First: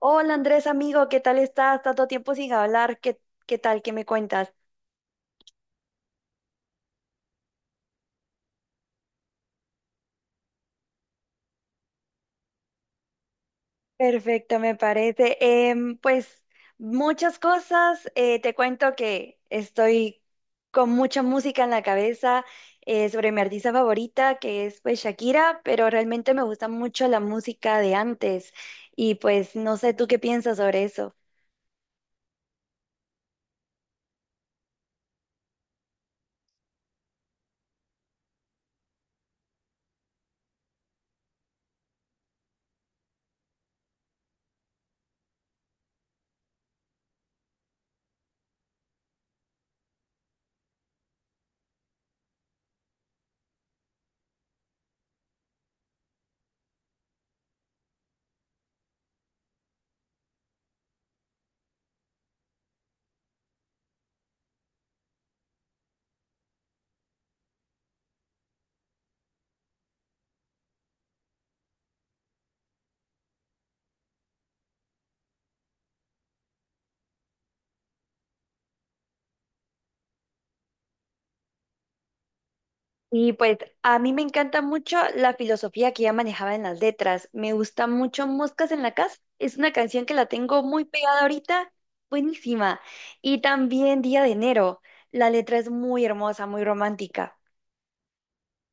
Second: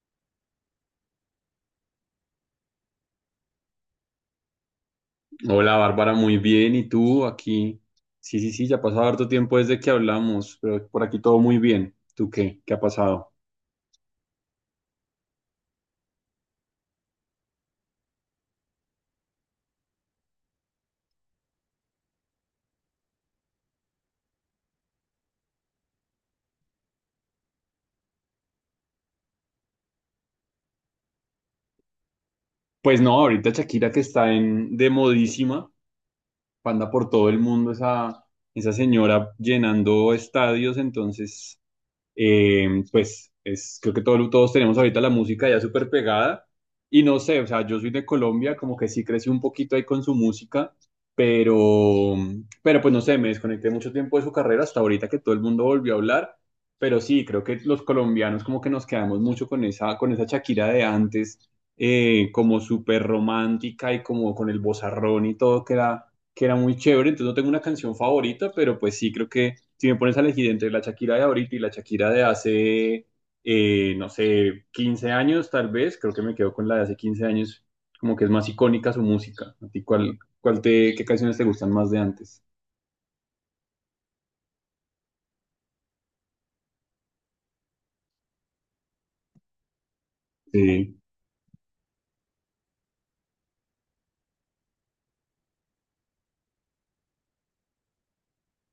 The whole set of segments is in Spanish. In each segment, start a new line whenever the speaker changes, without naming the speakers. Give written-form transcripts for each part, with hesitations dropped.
Hola Andrés, amigo, ¿qué tal estás? Tanto tiempo sin hablar, ¿qué tal? ¿Qué me cuentas?
Hola Bárbara, muy bien. ¿Y tú aquí? Sí, sí, sí, ya ha pasado harto tiempo desde que hablamos, pero por aquí todo muy bien. ¿Tú qué? ¿Qué ha pasado?
Perfecto, me parece. Pues muchas cosas. Te cuento que estoy con mucha música en la cabeza sobre mi artista favorita, que es pues Shakira, pero realmente me gusta mucho la música de antes y pues no sé tú qué piensas sobre eso.
Pues no, ahorita Shakira que está en de modísima, panda por todo el mundo, esa señora llenando estadios, entonces pues es, creo que todos tenemos ahorita la música ya súper pegada y no sé, o sea, yo soy de Colombia, como que sí crecí un poquito ahí con su música, pero, pero pues no sé, me desconecté mucho tiempo de su carrera hasta ahorita que todo el mundo volvió a hablar, pero sí, creo que los colombianos como que nos quedamos mucho con esa Shakira de antes, como súper romántica y como con el vozarrón y todo que era muy chévere, entonces no tengo una canción favorita, pero pues sí, creo que si me pones a elegir entre la Shakira de ahorita y la Shakira de hace no sé, 15 años tal vez, creo que me quedo con la de hace 15 años, como que es más icónica su música. ¿A ti cuál te, qué canciones te gustan más de antes?
Y pues a mí me encanta mucho la filosofía que ella manejaba en las letras. Me gusta mucho Moscas en la Casa. Es una canción que la tengo muy
Sí,
pegada ahorita. Buenísima. Y también Día de Enero. La letra es muy hermosa, muy romántica.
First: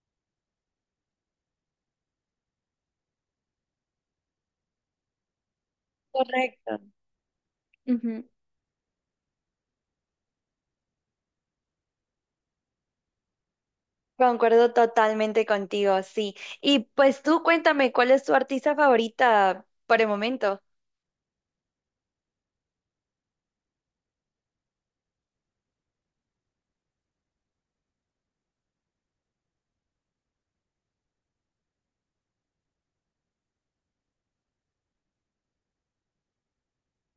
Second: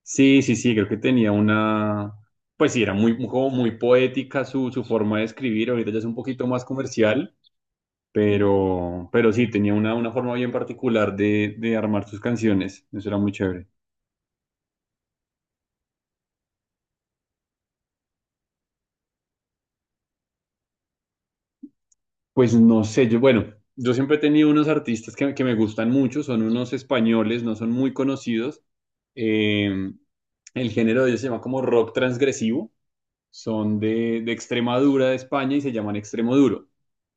sí, sí, sí, creo que tenía una, pues sí, era muy, como muy poética su forma de escribir, ahorita ya es un poquito más
Correcto.
comercial.
Ujú.
Pero sí, tenía una forma bien particular de armar sus canciones. Eso era muy chévere.
Concuerdo totalmente contigo, sí. Y pues tú cuéntame, ¿cuál es tu artista favorita por el momento?
Pues no sé, yo, bueno, yo siempre he tenido unos artistas que me gustan mucho, son unos españoles, no son muy conocidos. Eh, el género de ellos se llama como rock transgresivo, son de Extremadura, de España, y se llaman extremoduro,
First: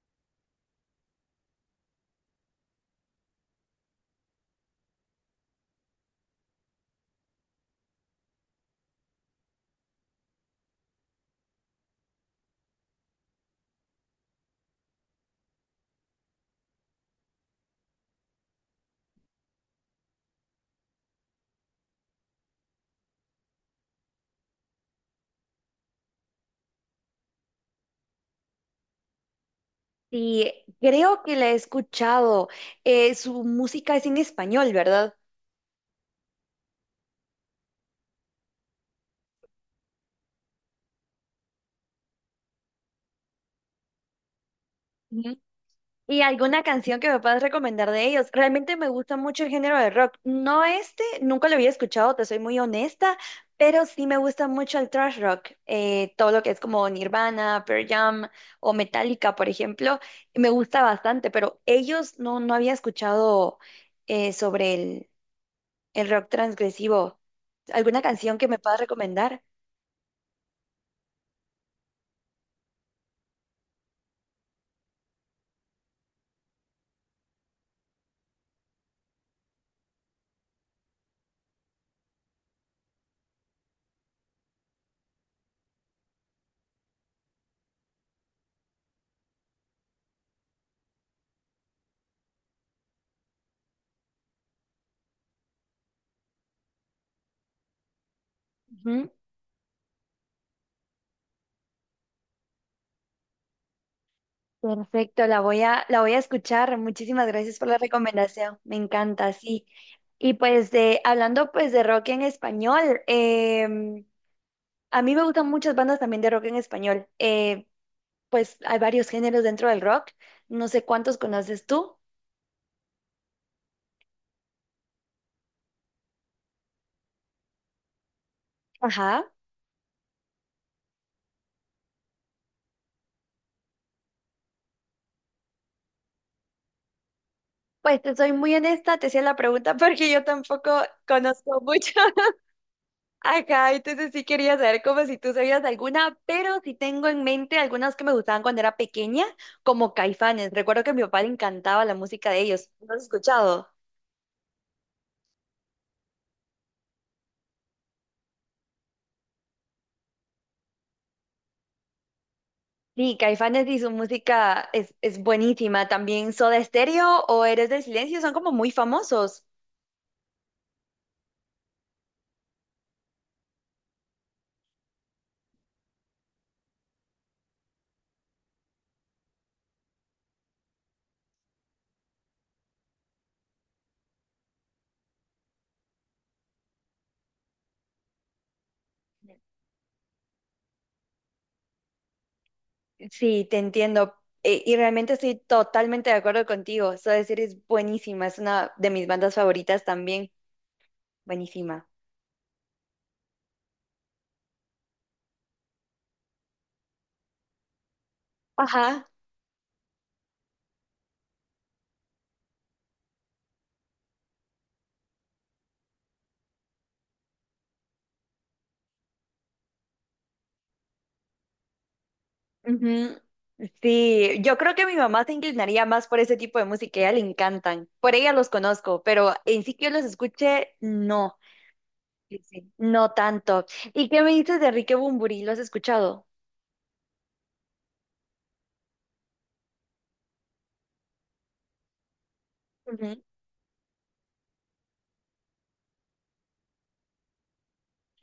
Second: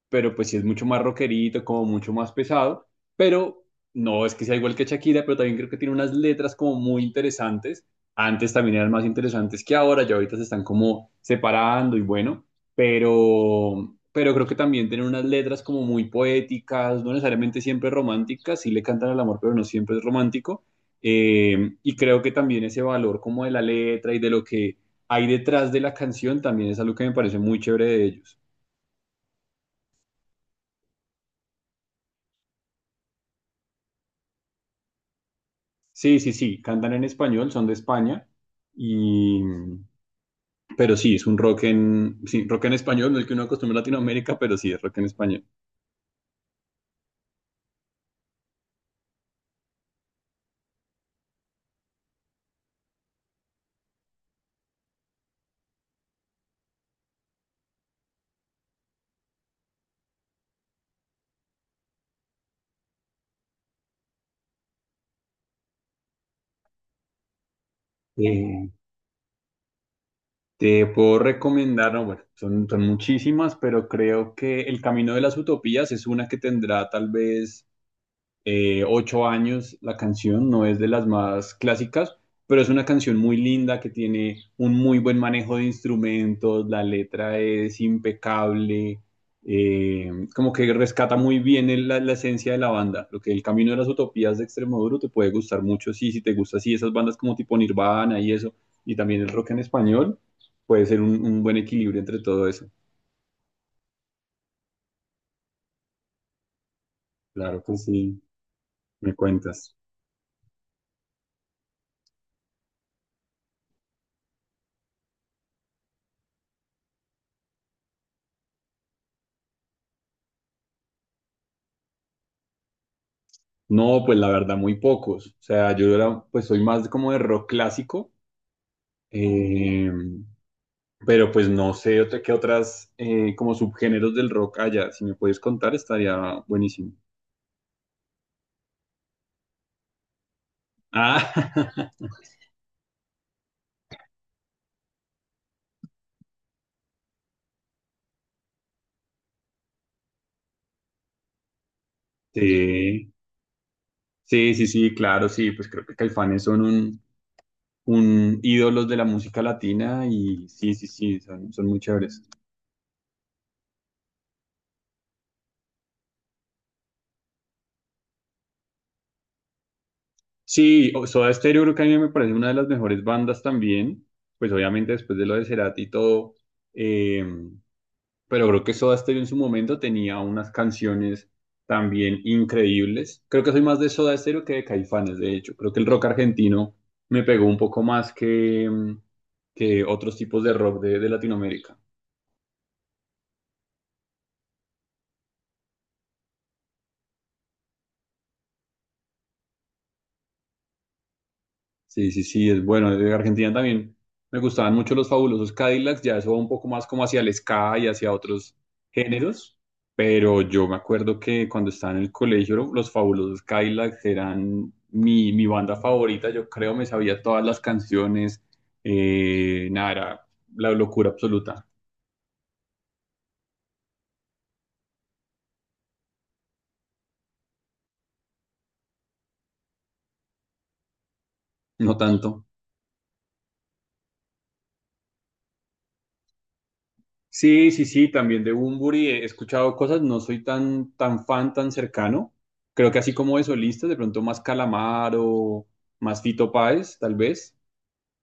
pero pues sí es mucho más rockerito, como mucho más pesado, pero no es que sea igual que Shakira, pero también creo que tiene unas letras como muy interesantes. Antes también eran más interesantes que ahora, ya ahorita se están como separando y bueno, pero creo que también tienen unas letras como muy poéticas, no necesariamente siempre románticas, sí le cantan al amor, pero no siempre es romántico. Y creo que también ese valor como de la letra y de lo que hay detrás de la canción también es algo que me parece muy chévere de ellos.
Sí, creo que la he escuchado. Su música es en español, ¿verdad?
Sí, sí, sí, cantan en español, son de España, y... pero sí, es un sí, rock en español, no es el que uno acostumbra en Latinoamérica, pero sí, es rock en español.
Y alguna canción que me puedas recomendar de ellos. Realmente me gusta mucho el género de rock. No este, nunca lo había escuchado, te soy muy honesta, pero sí me gusta mucho el thrash rock. Todo lo que es como Nirvana, Pearl Jam o Metallica, por ejemplo, me gusta bastante, pero ellos no, no había escuchado sobre el rock transgresivo. ¿Alguna canción que me
Eh,
puedas recomendar?
te puedo recomendar, no, bueno, son muchísimas, pero creo que El Camino de las Utopías es una que tendrá tal vez 8 años la canción, no es de las más clásicas, pero es una canción muy linda que tiene un muy buen manejo de instrumentos, la letra es impecable, como que rescata muy bien la esencia de la banda. Lo que el Camino de las Utopías de Extremoduro te puede gustar mucho, sí, si te gusta así esas bandas como tipo Nirvana y eso, y también el rock en español, puede ser un buen equilibrio entre todo eso.
Perfecto, la voy a escuchar. Muchísimas gracias
Claro
por
que
la
sí,
recomendación. Me
me
encanta, sí.
cuentas.
Y pues hablando pues de rock en español, a mí me gustan muchas bandas también de rock en español. Pues hay varios géneros dentro del rock. No sé cuántos conoces tú.
No, pues la verdad, muy pocos. O sea, yo era, pues soy más como de rock clásico,
Ajá.
eh, pero pues no sé otra, qué otras como subgéneros del rock haya. Si me puedes contar, estaría buenísimo.
Pues te soy muy honesta, te hacía la pregunta porque yo tampoco
Ah,
conozco mucho. Ajá, entonces sí quería saber como si tú sabías alguna, pero sí tengo en mente algunas que me gustaban cuando era pequeña, como Caifanes. Recuerdo que a mi papá le encantaba la música de ellos. ¿No has
sí,
escuchado?
sí, sí, sí, claro, sí, pues creo que Caifanes son un ídolos de la música latina y sí, sí, sí, son, son muy chéveres.
Sí, Caifanes y su música es buenísima. También Soda Stereo o Eres del Silencio son como muy famosos.
Sí, o- Soda Stereo creo que a mí me parece una de las mejores bandas también, pues obviamente después de lo de Cerati y todo. eh, pero creo que Soda Stereo en su momento tenía unas canciones también increíbles. Creo que soy más de Soda Stereo que de Caifanes, de hecho. Creo que el rock argentino me pegó un poco más que que otros tipos de rock de Latinoamérica.
Sí, te entiendo. Y realmente estoy totalmente de acuerdo contigo. Soda Stereo es buenísima, es una de mis bandas favoritas también. Buenísima.
Sí, sí, sí, es bueno. De Argentina también me gustaban mucho los fabulosos Cadillacs, ya eso va un poco más como hacia el ska y hacia otros
Ajá.
géneros, pero yo me acuerdo que cuando estaba en el colegio los fabulosos Cadillacs eran mi banda favorita, yo creo me sabía todas las canciones, nada, era la locura absoluta,
Ujú. Sí, yo creo que mi mamá se inclinaría más por ese tipo de música, a ella le encantan. Por ella los conozco, pero en sí que yo los escuche, no,
no
sí,
tanto.
sí, no tanto. ¿Y qué me dices de Enrique Bunbury? ¿Lo has escuchado?
Sí, sí, sí, también de Bunbury he escuchado cosas, no soy tan, tan fan, tan cercano. Creo que así
Ujú.
como de solistas, de pronto más Calamaro, más Fito Páez, tal vez.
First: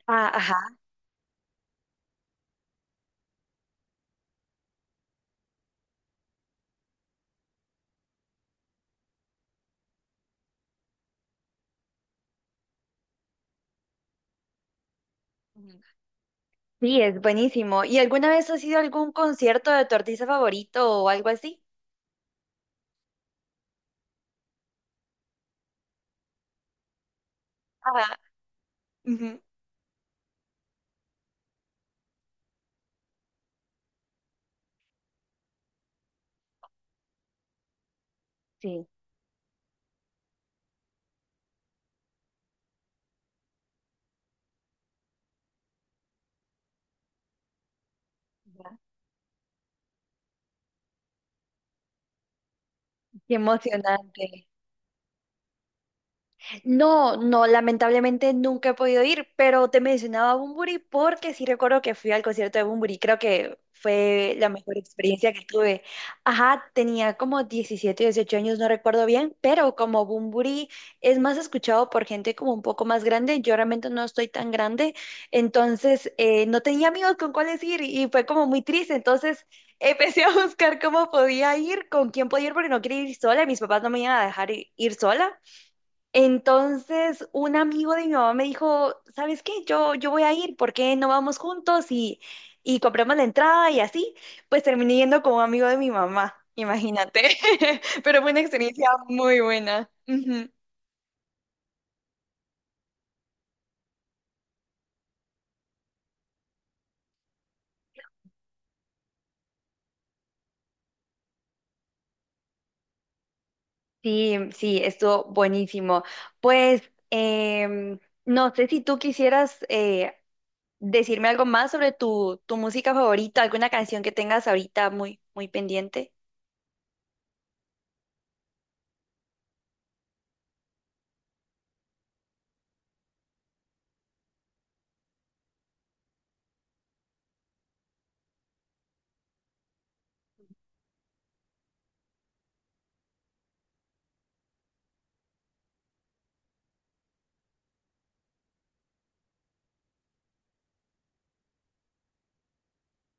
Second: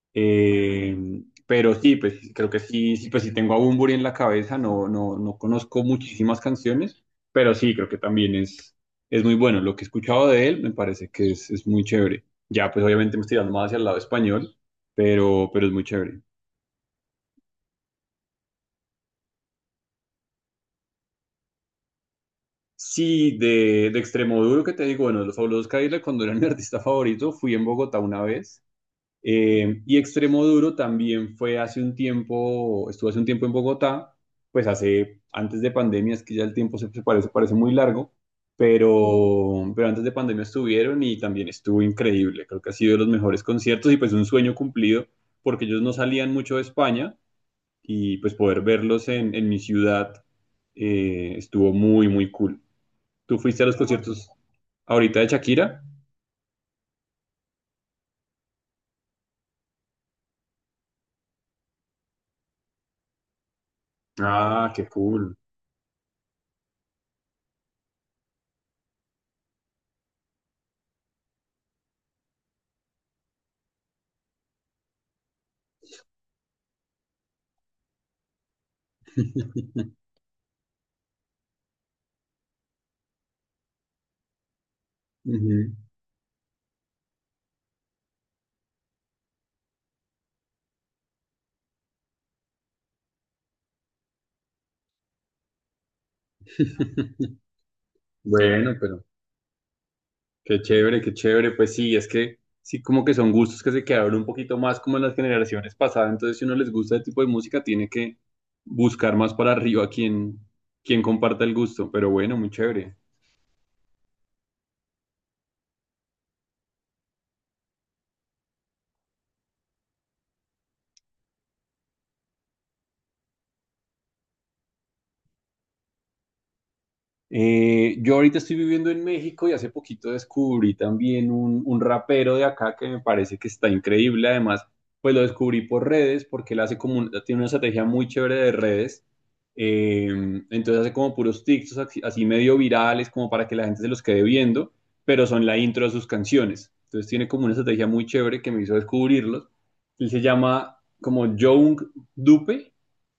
Ah, ajá.
Eh, pero sí, pues creo que sí, sí, pues sí tengo a Bunbury en la cabeza, no, no, no conozco muchísimas canciones, pero sí, creo que también es muy bueno. Lo que he escuchado de él me parece que es muy chévere. Ya, pues obviamente me estoy dando más hacia el lado español, pero es
Ujú.
muy chévere.
Sí, es buenísimo. ¿Y alguna vez has ido a algún concierto de tu artista favorito o algo así?
Sí, de extremo duro que te digo, bueno, Los Fabulosos Cadillacs cuando era mi artista favorito, fui en Bogotá
Ajá.
una vez.
Ujú.
Y extremo duro también fue hace un tiempo, estuvo hace un tiempo en Bogotá, pues hace, antes de pandemia, es que ya el tiempo se parece, parece muy largo,
Sí.
pero antes de pandemia estuvieron y también estuvo increíble. Creo que ha sido de los mejores conciertos y pues un sueño cumplido, porque ellos no salían mucho de España y pues poder
Ya.
verlos en mi ciudad estuvo muy, muy cool.
Qué
¿Tú fuiste a los conciertos
emocionante.
ahorita de Shakira?
No, no, lamentablemente nunca he podido ir, pero te mencionaba a Bunbury porque sí recuerdo que fui al concierto de Bunbury, creo que fue la
Ah,
mejor
qué
experiencia
cool.
que tuve. Ajá, tenía como 17, 18 años, no recuerdo bien, pero como Bunbury es más escuchado por gente como un poco más grande, yo realmente no estoy tan grande, entonces no tenía amigos con cuáles ir y fue como muy triste, entonces empecé a buscar cómo podía ir, con quién podía ir, porque no quería ir sola y mis papás no me iban a dejar ir sola.
Ujú.
Entonces, un amigo de mi mamá me dijo, ¿sabes qué? Yo voy a ir, ¿por qué no vamos juntos y compramos la entrada y así? Pues terminé yendo con un amigo de mi mamá, imagínate. Pero fue una
Bueno,
experiencia
pero
muy buena. Ujú.
qué chévere, qué chévere. Pues sí, es que sí, como que son gustos que se quedaron un poquito más como en las generaciones pasadas. Entonces, si uno les gusta ese tipo de música, tiene que buscar más para arriba quien comparta el gusto. Pero bueno, muy chévere.
Sí, sí, estuvo buenísimo. Pues, no sé si tú quisieras decirme algo más sobre tu música favorita, alguna canción que tengas ahorita muy pendiente.
Yo ahorita estoy viviendo en México y hace poquito descubrí también un rapero de acá que me parece que está increíble. Además, pues lo descubrí por redes porque él hace como tiene una estrategia muy chévere de redes. Eh, entonces hace como puros TikToks así, así medio virales como para que la gente se los quede viendo, pero son la intro de sus canciones. Entonces tiene como una estrategia muy chévere que me hizo descubrirlos. Él se llama como Young Dupe,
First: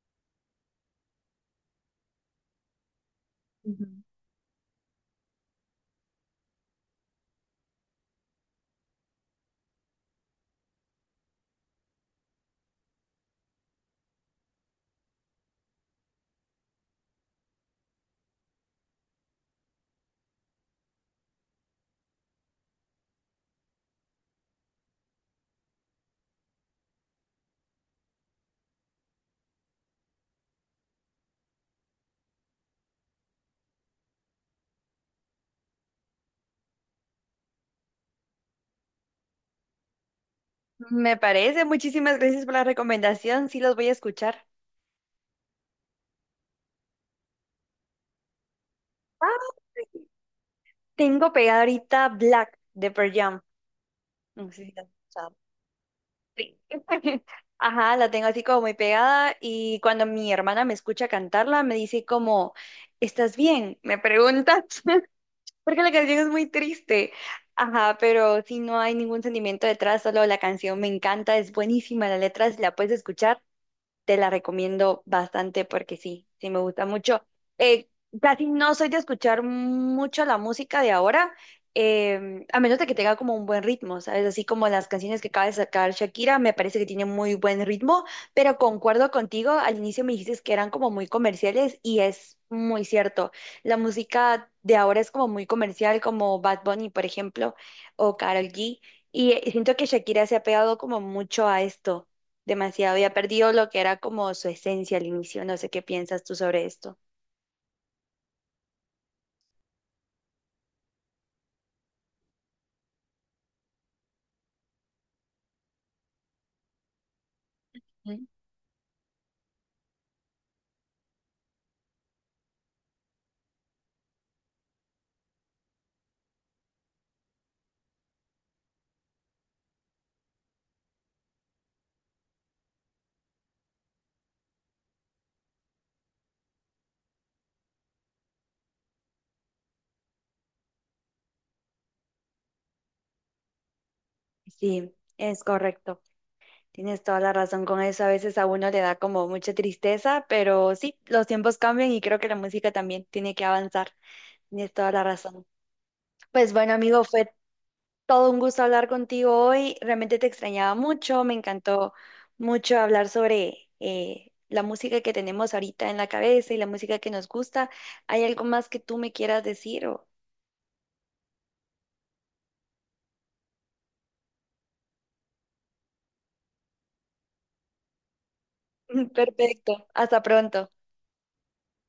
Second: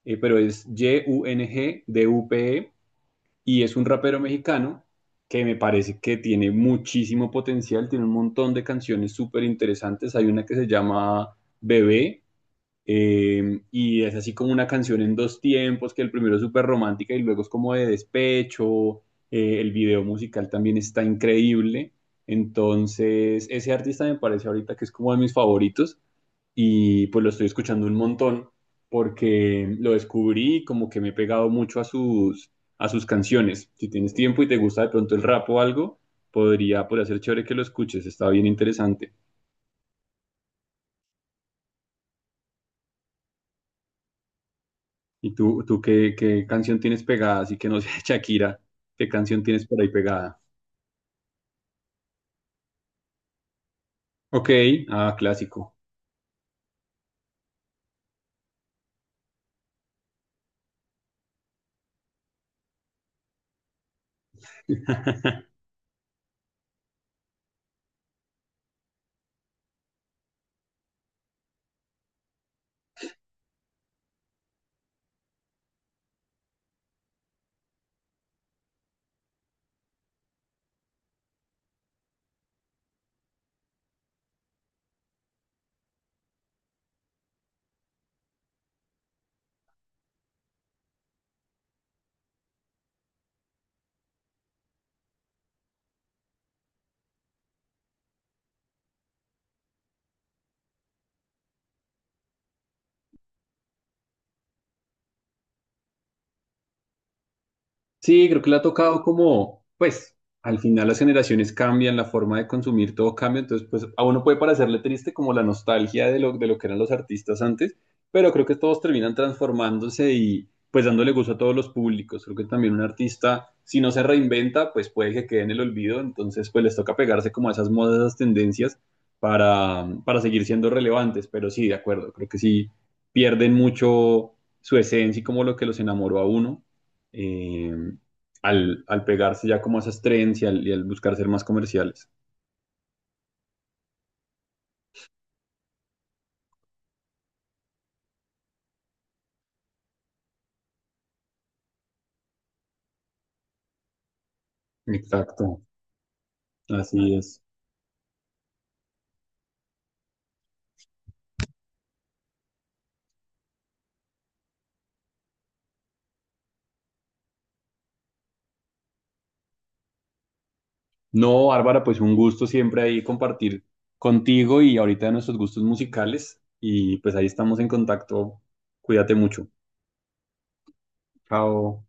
pero es YUNGDUPE y es
Ujú.
un rapero mexicano que me parece que tiene muchísimo potencial, tiene un montón de canciones súper interesantes. Hay una que se llama Bebé, y es así como una canción en dos tiempos, que el primero es súper romántica y luego es como de despecho. El video musical también está increíble. Entonces, ese artista me parece ahorita que es como de mis favoritos y pues lo estoy escuchando un montón porque lo descubrí y como que me he pegado mucho a a sus canciones. Si tienes tiempo y te gusta de pronto el rap o algo, podría, podría ser chévere que lo escuches, está bien interesante.
Me parece. Muchísimas gracias por la recomendación. Sí, los voy a escuchar.
¿Y tú qué canción tienes pegada? Así que no sé, Shakira, ¿qué canción
Ah,
tienes por ahí pegada?
tengo pegada ahorita Black de Pearl Jam. No
Ok,
sé si la has
ah,
escuchado.
clásico.
Sí. Ajá, la tengo así como muy pegada y cuando mi hermana me escucha cantarla me dice como, ¿estás bien? Me pregunta, porque la canción es muy triste. Ajá, pero si no hay ningún sentimiento detrás, solo la canción me encanta, es buenísima, la letra, si la puedes escuchar, te la recomiendo bastante porque sí me gusta mucho. Eh, casi no soy de escuchar mucho la música de ahora, a menos de que tenga como un buen ritmo, ¿sabes? Así como las canciones que acaba de sacar Shakira, me parece que tiene muy buen ritmo, pero concuerdo contigo, al inicio me dijiste que eran como muy comerciales y es muy cierto. La música de ahora es como muy comercial, como Bad Bunny, por ejemplo, o Karol G. Y siento que Shakira se ha pegado como mucho a esto demasiado y ha perdido lo que era como su esencia al inicio. No sé qué piensas tú sobre esto.
Sí, creo que le ha tocado como, pues, al final las generaciones cambian, la forma de consumir todo cambia, entonces, pues, a uno puede parecerle triste como la nostalgia de lo que eran los artistas antes,
Mm.
pero creo que todos terminan transformándose y, pues, dándole gusto a todos los públicos. Creo que también un artista, si no se reinventa, pues puede que quede en el olvido, entonces, pues, les toca pegarse como a esas modas, esas tendencias para para seguir siendo relevantes, pero sí, de acuerdo, creo que sí pierden mucho su esencia y como lo que los enamoró a uno eh, al pegarse ya como a esas trends y al buscar ser más comerciales.
Sí, es correcto. Tienes toda la razón con eso. A veces a uno le da como mucha tristeza, pero sí, los tiempos cambian y creo que la música también tiene que avanzar. Tienes toda la razón.
Exacto,
Pues bueno, amigo,
así
fue
es.
todo un gusto hablar contigo hoy. Realmente te extrañaba mucho. Me encantó mucho hablar sobre la música que tenemos ahorita en la cabeza y la música que nos gusta. ¿Hay algo más que tú me quieras decir o?
No, Bárbara, pues un gusto siempre ahí compartir contigo y ahorita de nuestros gustos musicales y pues ahí estamos en contacto. Cuídate mucho.
Perfecto. Hasta pronto.
Chao.